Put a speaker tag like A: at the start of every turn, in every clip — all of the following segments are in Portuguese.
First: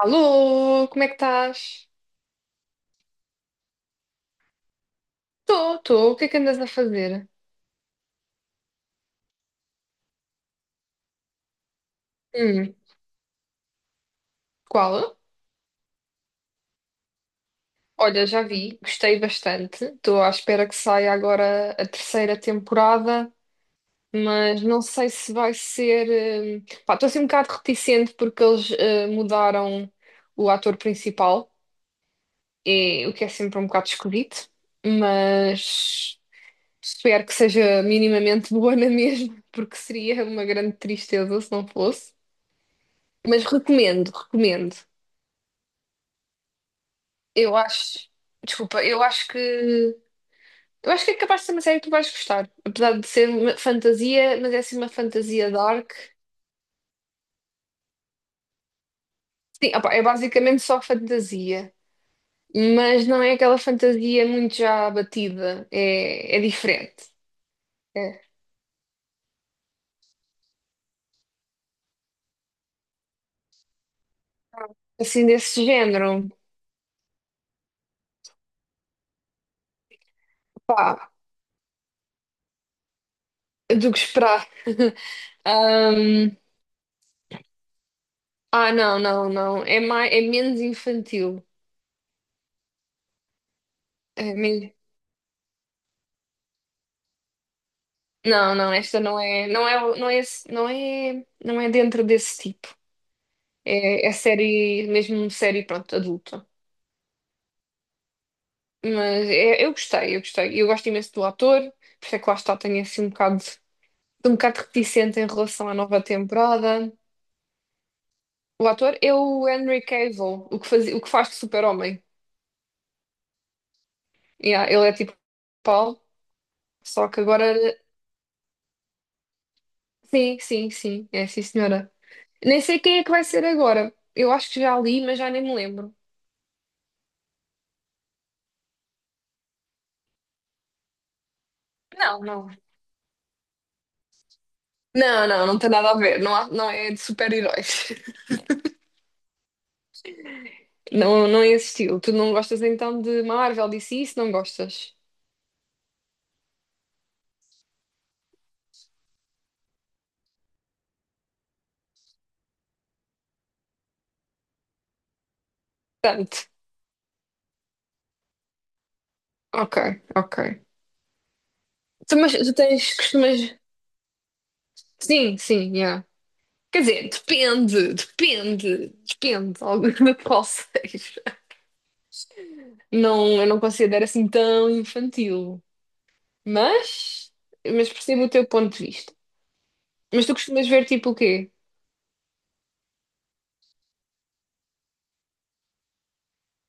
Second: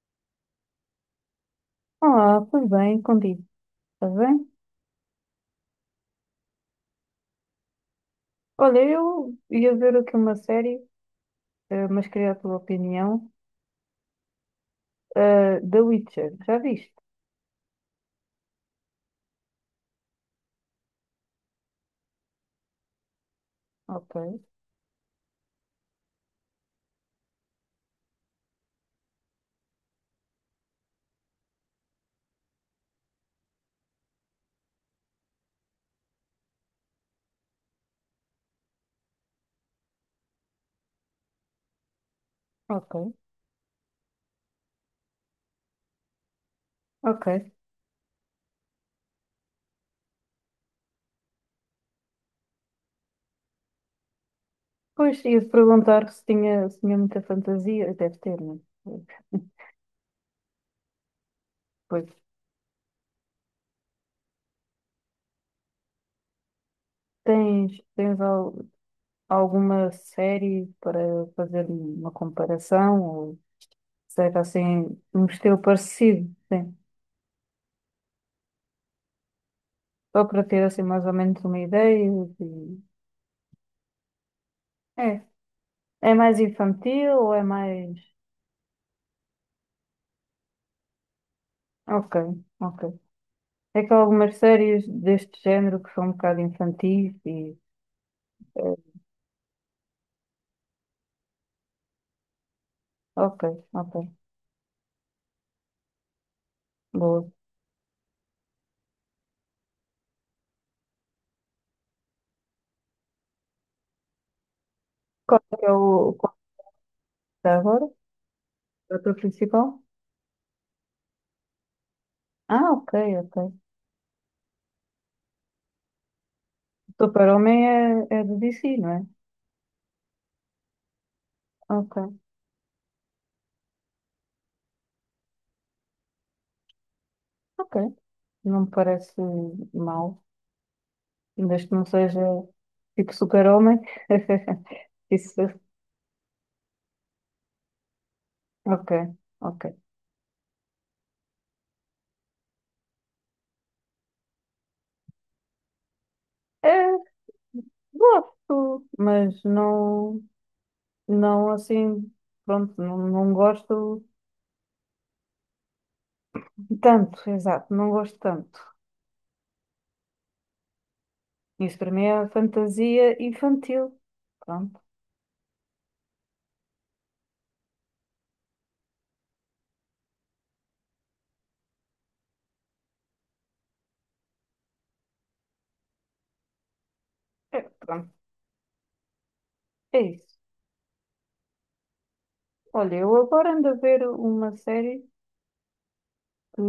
A: Alô, como é que estás?
B: Olá, tudo bem contigo? Estás bem?
A: Estou, estou. O que é que andas a fazer?
B: Olha, eu ia ver aqui uma série, mas queria a tua
A: Hum,
B: opinião.
A: qual?
B: The Witcher, já viste?
A: Olha, já vi, gostei bastante. Estou à espera que saia agora a terceira temporada,
B: Ok,
A: mas não sei se vai ser. Pá, estou assim um bocado reticente porque eles mudaram o ator principal, e, o que é sempre um bocado esquisito, mas espero que seja minimamente boa na mesma, porque seria uma grande tristeza se não fosse.
B: ok,
A: Mas recomendo, recomendo.
B: ok.
A: Eu acho, desculpa, eu acho que é capaz de ser uma série que tu vais gostar, apesar de ser uma fantasia, mas é assim uma
B: Pois
A: fantasia
B: ia-te
A: dark.
B: perguntar se tinha, se tinha muita fantasia. Deve ter, não é?
A: Sim, opá, é basicamente só fantasia,
B: Pois.
A: mas não é aquela fantasia muito já batida, é diferente.
B: Tens, tens
A: É
B: al- Alguma série para fazer uma comparação? Ou seja, assim,
A: assim
B: um estilo
A: desse género,
B: parecido? Sim. Só para ter assim mais
A: pá,
B: ou menos uma ideia. de-
A: do que esperar.
B: É. É
A: Ahm,
B: mais infantil ou é mais?
A: ah, não, não, não, é menos infantil.
B: Ok, ok. É que há
A: É
B: algumas
A: men-
B: séries deste género que são um bocado infantis e...
A: Não, não,
B: eh,
A: esta não é, não é, não é, não é, não é dentro desse tipo.
B: Ok, ok.
A: É série, mesmo série, pronto, adulta.
B: Boa.
A: Mas eu gostei, eu gostei. Eu gosto imenso do ator, por isso é que lá está, tenho assim um bocado reticente em relação à nova
B: Qual é
A: temporada.
B: que é agora?
A: O
B: O
A: ator é
B: ator
A: o
B: principal?
A: Henry Cavill, o que faz de super-homem.
B: Ah, ok, ok.
A: Yeah, ele é tipo Paulo, só que agora...
B: Super-Homem é, é de DC, não é?
A: Sim, sim, sim, é sim senhora.
B: Ok,
A: Nem sei quem é que vai ser agora. Eu acho que já li, mas já nem me lembro.
B: ok. Não me parece mau, desde que não seja
A: Não, não.
B: tipo Super-Homem.
A: Não,
B: Isso,
A: não, não tem nada a ver. Não, não é de super-heróis.
B: ok, ok.
A: Não, não é esse estilo. Tu não gostas então de Marvel, DC, se não gostas?
B: É, gosto, mas não. Não, assim, pronto, não,
A: Tanto.
B: exato, não gosto tanto.
A: Ok, ok.
B: Isso para mim é
A: Mas tu tens,
B: fantasia
A: costumas...
B: infantil. Pronto,
A: Sim, sim, yeah. Quer dizer, depende alguma de qual seja. Não, eu não considero assim tão infantil. Mas, mas
B: pronto,
A: percebo o teu ponto de vista.
B: é
A: Mas tu
B: isso.
A: costumas ver tipo o quê?
B: Olha, eu agora ando a ver uma série que,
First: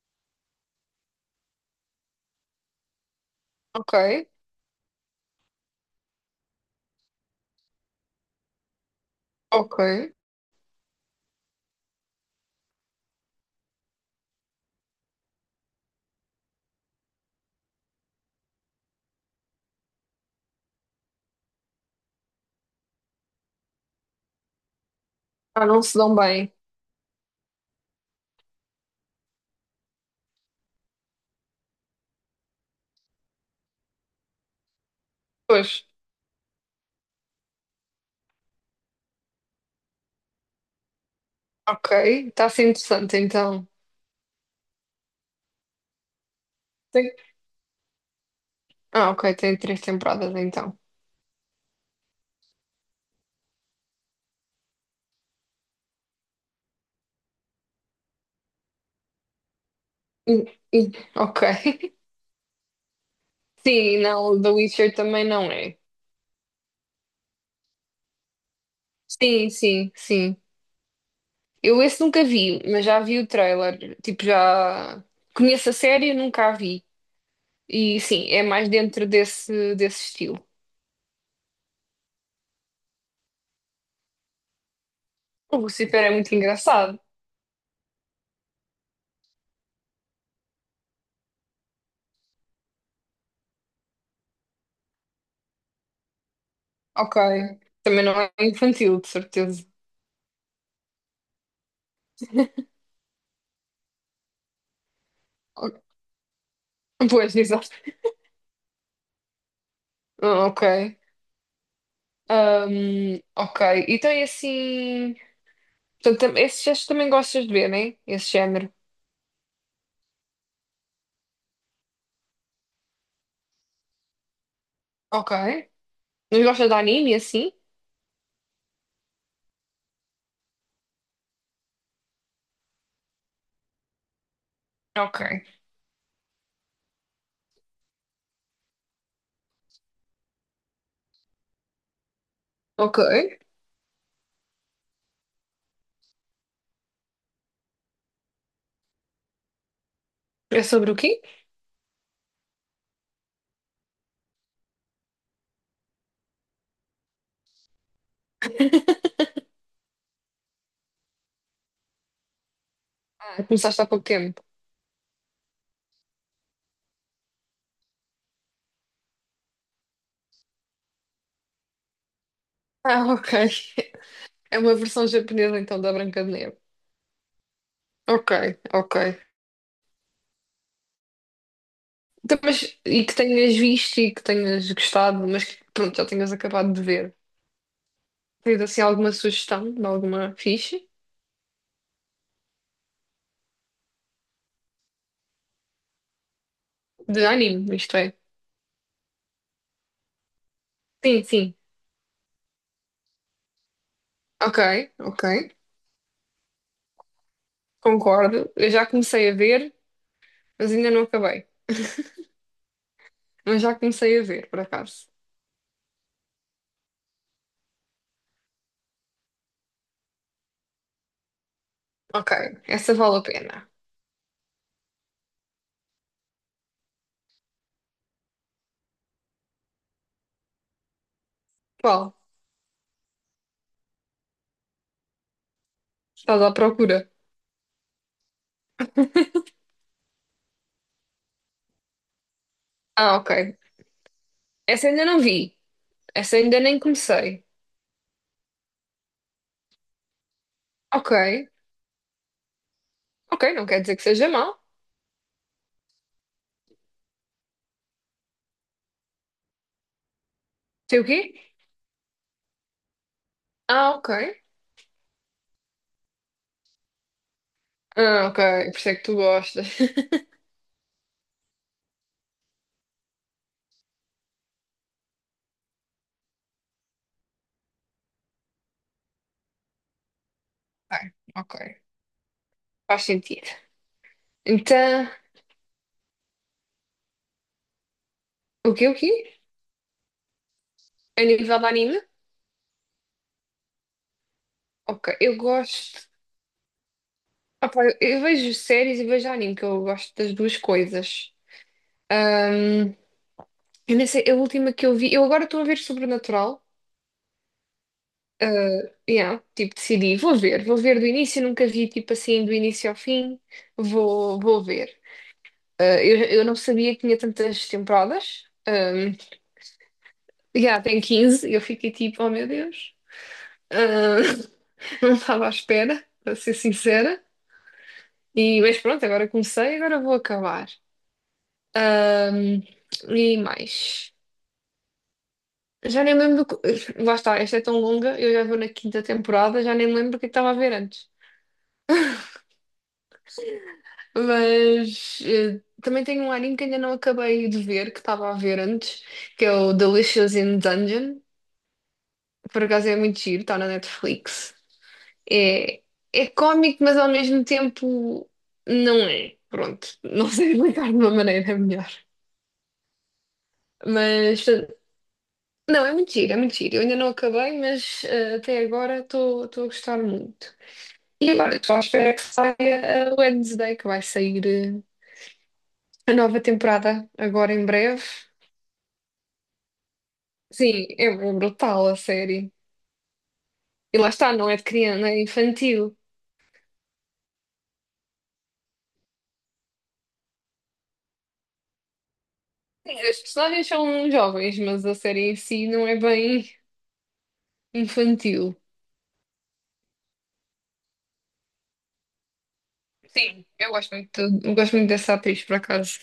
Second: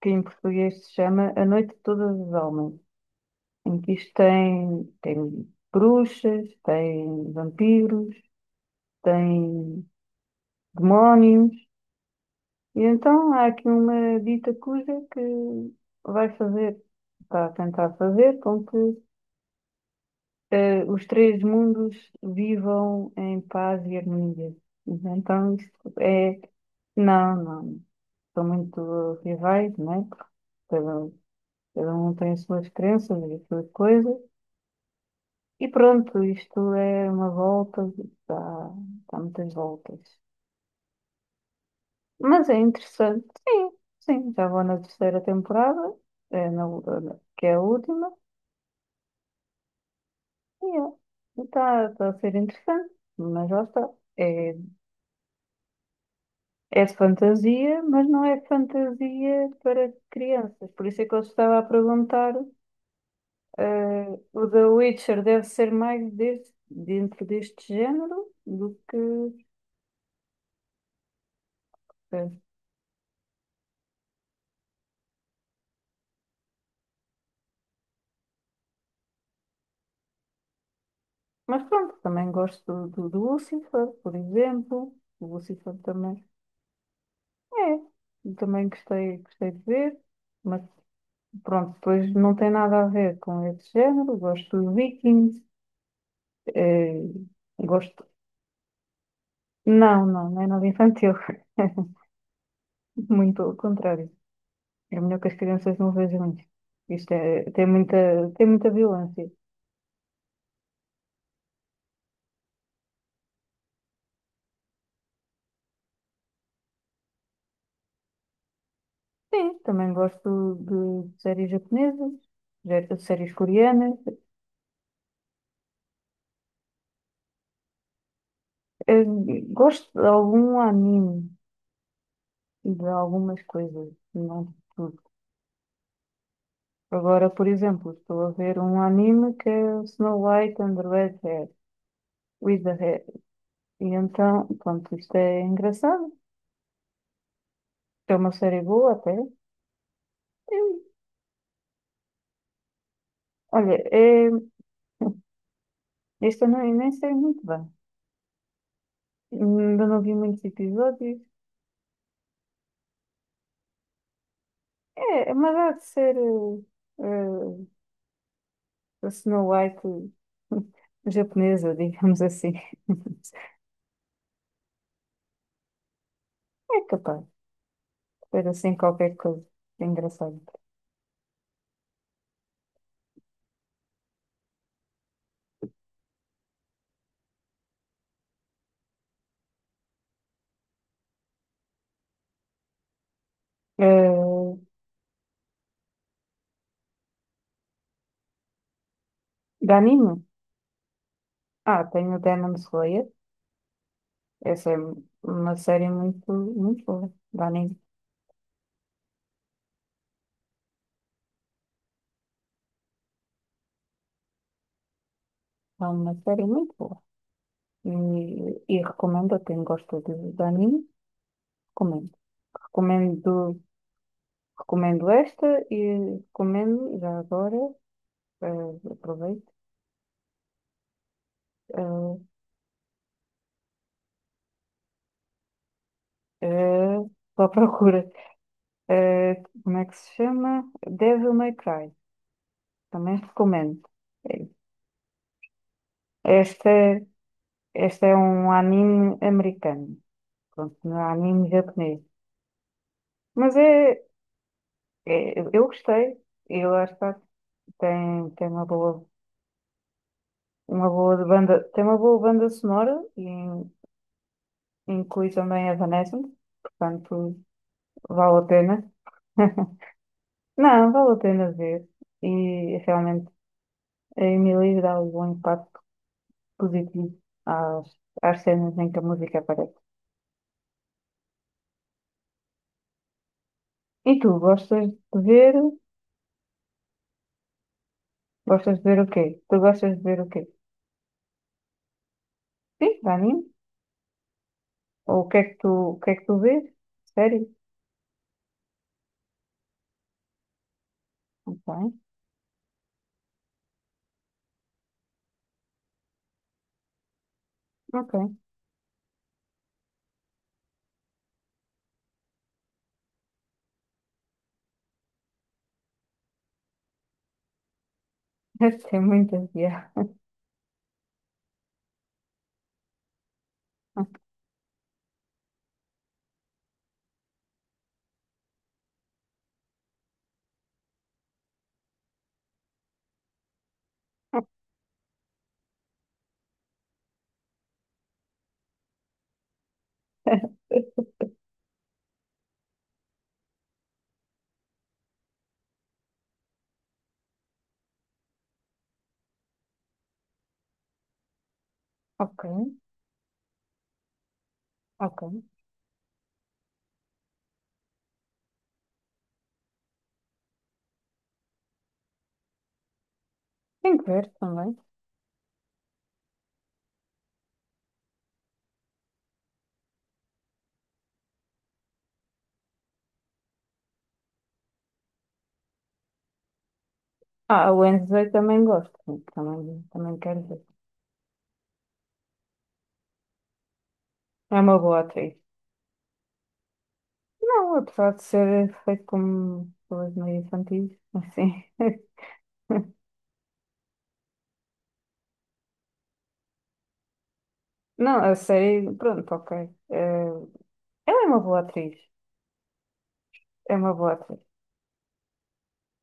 B: que em português se chama A Noite Toda dos Almas, em que
A: Ok,
B: isto tem, tem bruxas, tem vampiros,
A: ok.
B: tem demónios, e então há aqui uma dita cuja que vai fazer, está a tentar fazer com que os três mundos vivam em paz e harmonia. Então,
A: Ah, não
B: isto
A: se dão
B: é...
A: bem.
B: Não, não. São muito rivais, né? Cada, um, cada um tem as suas crenças e as suas coisas. E
A: Pois,
B: pronto, isto é uma volta, dá, dá muitas voltas.
A: ok. Está
B: Mas
A: a
B: é
A: ser interessante
B: interessante.
A: então.
B: Sim, sim. Já vou na terceira temporada, é na,
A: Tem-
B: que é a última.
A: Ah, ok, tem três temporadas
B: E
A: então.
B: é. Está a ser interessante, mas já está. É. É de fantasia, mas não é fantasia para
A: Hum,
B: crianças. Por
A: hum,
B: isso é que eu
A: Ok.
B: estava a perguntar,
A: Sim, não, o
B: o
A: The
B: The
A: Witcher
B: Witcher
A: também
B: deve
A: não
B: ser
A: é.
B: mais dentro deste género do que...
A: Sim, sim, sim. Eu esse nunca
B: eh,
A: vi, mas já vi o trailer. Tipo, já conheço a série, nunca a vi. E sim, é mais dentro desse estilo.
B: Mas pronto, também gosto do Lucifer, por exemplo. O
A: O
B: Lucifer
A: Lucifer é
B: também
A: muito engraçado.
B: é, eu também gostei, gostei de ver, mas pronto, depois não tem nada a ver com esse género. Gosto de Vikings, eh,
A: Ok. Também
B: gosto...
A: não é infantil, de certeza.
B: Não, não, não é nada infantil. Muito pelo contrário. É melhor que as crianças
A: O-
B: não vejam isto. Isto
A: Pois,
B: é,
A: exato.
B: tem muita violência.
A: Ah, ok. Ok. Então é assim. Portanto, esses também gostas de ver, né? Esse género.
B: Sim, também gosto de séries japonesas, de séries coreanas.
A: Ok. Não gostas de anime assim?
B: Eh, gosto de algum anime e de algumas coisas, não de tudo.
A: Ok.
B: Agora, por exemplo, estou a ver um anime que é o Snow White and the Red Hair, with the
A: Ok.
B: Hair. E então, pronto, isto é engraçado. É uma série boa até. E,
A: É sobre o quê?
B: olha, é, isto eu não, nem sei muito bem. Ainda não vi muitos episódios.
A: Ah, começaste há pouco tempo.
B: É, mas há de ser uh, a Snow White japonesa, digamos assim.
A: Ah, ok. É uma versão japonesa então da Branca de Neve.
B: É capaz de
A: Ok,
B: ser assim
A: ok.
B: qualquer coisa. É engraçado.
A: Então, mas, e que tenhas visto e que tenhas gostado, mas que pronto, já tenhas acabado de ver. Tens assim alguma sugestão de alguma ficha?
B: Uh,
A: De anime, isto é.
B: de anime?
A: Sim, sim.
B: Ah, tenho Demon Slayer.
A: Ok,
B: Essa é
A: ok.
B: uma série muito, muito boa. De anime.
A: Concordo. Eu já comecei a ver, mas ainda não acabei. Mas já comecei a ver, por acaso.
B: É uma série muito boa. E, e recomendo a quem gosta de anime. Recomendo.
A: Ok, essa vale a
B: Recomendo,
A: pena.
B: recomendo esta e recomendo já agora. Aproveito.
A: Qual? Estás
B: eh,
A: à procura?
B: eh, Estou à procura. Eh, como é que se chama? Devil May Cry.
A: Ah,
B: Também
A: ok.
B: recomendo. Eh,
A: Essa ainda não vi. Essa ainda nem
B: Esta,
A: comecei.
B: esta é um anime americano. Pronto, não é
A: Ok.
B: anime japonês.
A: Ok,
B: Mas
A: não quer dizer que
B: é,
A: seja mau.
B: é- eu gostei. E lá está. Tem, tem uma
A: Sei o
B: boa
A: quê?
B: banda, tem uma boa banda sonora e
A: Ah, ok.
B: inclui também Evanescence. Portanto,
A: Ah, ok.
B: vale a
A: Por isso
B: pena.
A: é que tu gostas.
B: Não, vale a pena ver. E realmente. A Emily dá um impacto positivo às, às cenas em que a música aparece.
A: Ok, ok. Faz sentido.
B: E tu, gostas
A: Então,
B: de ver?
A: o
B: Gostas de
A: quê, o
B: ver o quê?
A: quê?
B: Tu gostas de ver o quê?
A: A nível de anime?
B: Sim, anime?
A: Ok,
B: Ou
A: eu
B: o
A: gosto.
B: que é que tu vês? Sério?
A: Ah, pá, eu vejo séries e vejo anime, que eu gosto das duas coisas.
B: Bem,
A: Ahm, eu nem sei, a última que eu vi. Eu agora estou a ver Sobrenatural.
B: ok.
A: Yeah, tipo, decidi, vou ver do início, nunca vi tipo assim do início ao fim, vou ver. Ah, eu não sabia que tinha tantas temporadas.
B: Deve ter muita piada.
A: Yeah, tem 15, eu fiquei tipo, oh meu Deus. Ah, não estava à espera, para ser sincera. E, mas pronto, agora comecei, agora vou acabar. Um, e mais. Já nem lembro. Lá está, esta é tão longa, eu já vou na quinta temporada, já nem lembro o que estava a ver antes. Mas também tenho um anime que ainda não acabei de ver, que estava a ver antes, que é o Delicious in Dungeon.
B: Ok,
A: Por acaso é muito giro, está na Netflix.
B: ok.
A: É, é cómico, mas ao mesmo tempo não é. Pronto, não sei explicar de uma maneira melhor.
B: Tem que ver
A: Mas
B: também.
A: não, é muito giro, é muito giro. Eu ainda não acabei, mas até agora estou a gostar muito. E agora estou à espera que saia a Wednesday, que vai sair a nova temporada agora em
B: Ah, a
A: breve.
B: Wednesday também gosto. Também, também quero ver.
A: Sim, é brutal a série. E lá está, não
B: É
A: é de
B: uma boa
A: criança, é
B: atriz.
A: infantil.
B: Não, apesar de ser feito como pessoas meio infantis, assim.
A: Sim, as personagens são jovens, mas a série em si não é bem
B: Não, a
A: infantil.
B: série, pronto, ok. Eh, ela é uma boa atriz.
A: Sim,
B: É uma boa atriz.
A: eu gosto muito dessa atriz, por acaso.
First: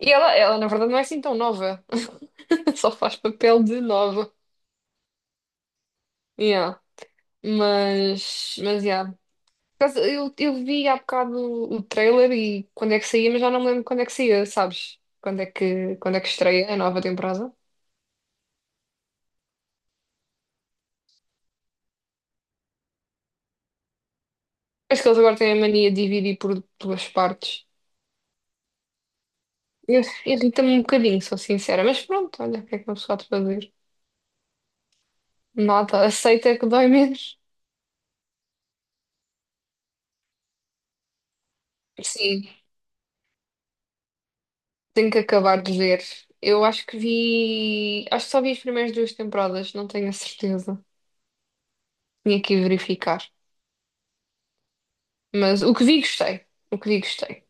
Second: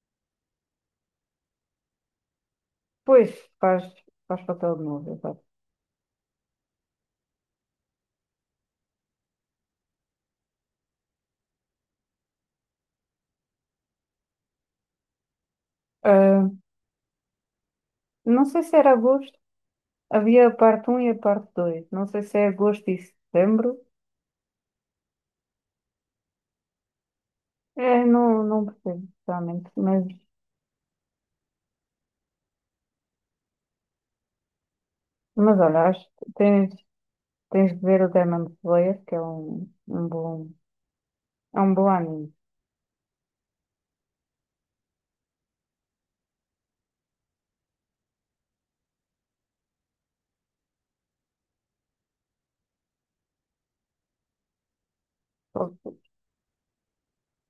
A: E ela, na verdade, não é assim tão nova. Só faz
B: Pois,
A: papel de
B: faz,
A: nova.
B: faz papel de novo, exato.
A: Yeah. Mas, yeah. Por acaso, eu vi há bocado o trailer e quando é que saía, mas já não me lembro quando é que saía, sabes? Quando é que
B: Ah,
A: estreia a nova temporada?
B: não sei se era agosto. Havia a parte um e a parte 2. Não sei se é agosto e setembro.
A: Acho que eles agora têm a mania de dividir por duas partes.
B: É, não, não percebo, realmente.
A: Irrita-me um bocadinho, sou sincera, mas pronto, olha, o que é que uma pessoa há de fazer?
B: Mas olha, acho
A: Nada,
B: que
A: aceita que
B: tens,
A: dói menos.
B: tens de ver o Demon Slayer, que é um, um bom, é um bom anime.
A: Sim, tenho que acabar de ver. Eu acho que vi. Acho que só vi as primeiras duas temporadas, não tenho a certeza. Tinha que ir verificar. Mas o que
B: To-
A: vi, gostei. O que vi, gostei.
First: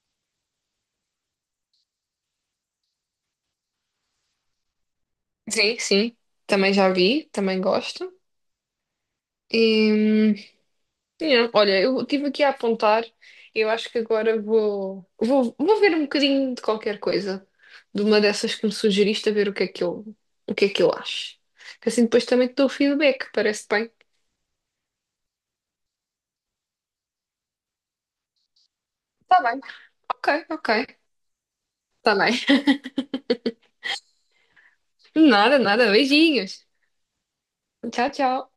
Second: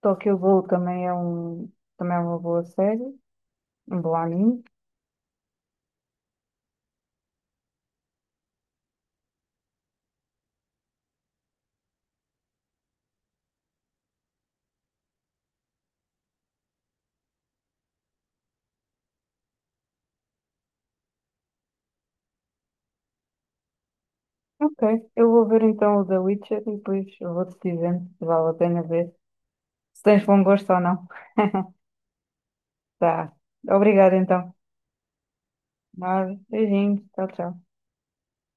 B: Tokyo Ghoul também é um, também é uma boa série, um bom anime.
A: Sim, sim, também já vi, também gosto. E sim, olha, eu tive aqui a apontar. Eu acho que agora vou ver um bocadinho de qualquer coisa, de uma dessas que me sugeriste, a ver o que é que eu, o que é que eu acho. Que assim depois também te dou o feedback, parece bem.
B: Ok, eu vou ver então o The Witcher e depois eu vou-te dizendo se vale a pena ver
A: Tá bem.
B: se tens bom
A: Ok,
B: gosto ou
A: ok.
B: não.
A: Tá bem.
B: Tá. Obrigada então.
A: Nada, nada.
B: Nada.
A: Beijinhos.
B: Beijinhos. Tchau, tchau.
A: Tchau, tchau.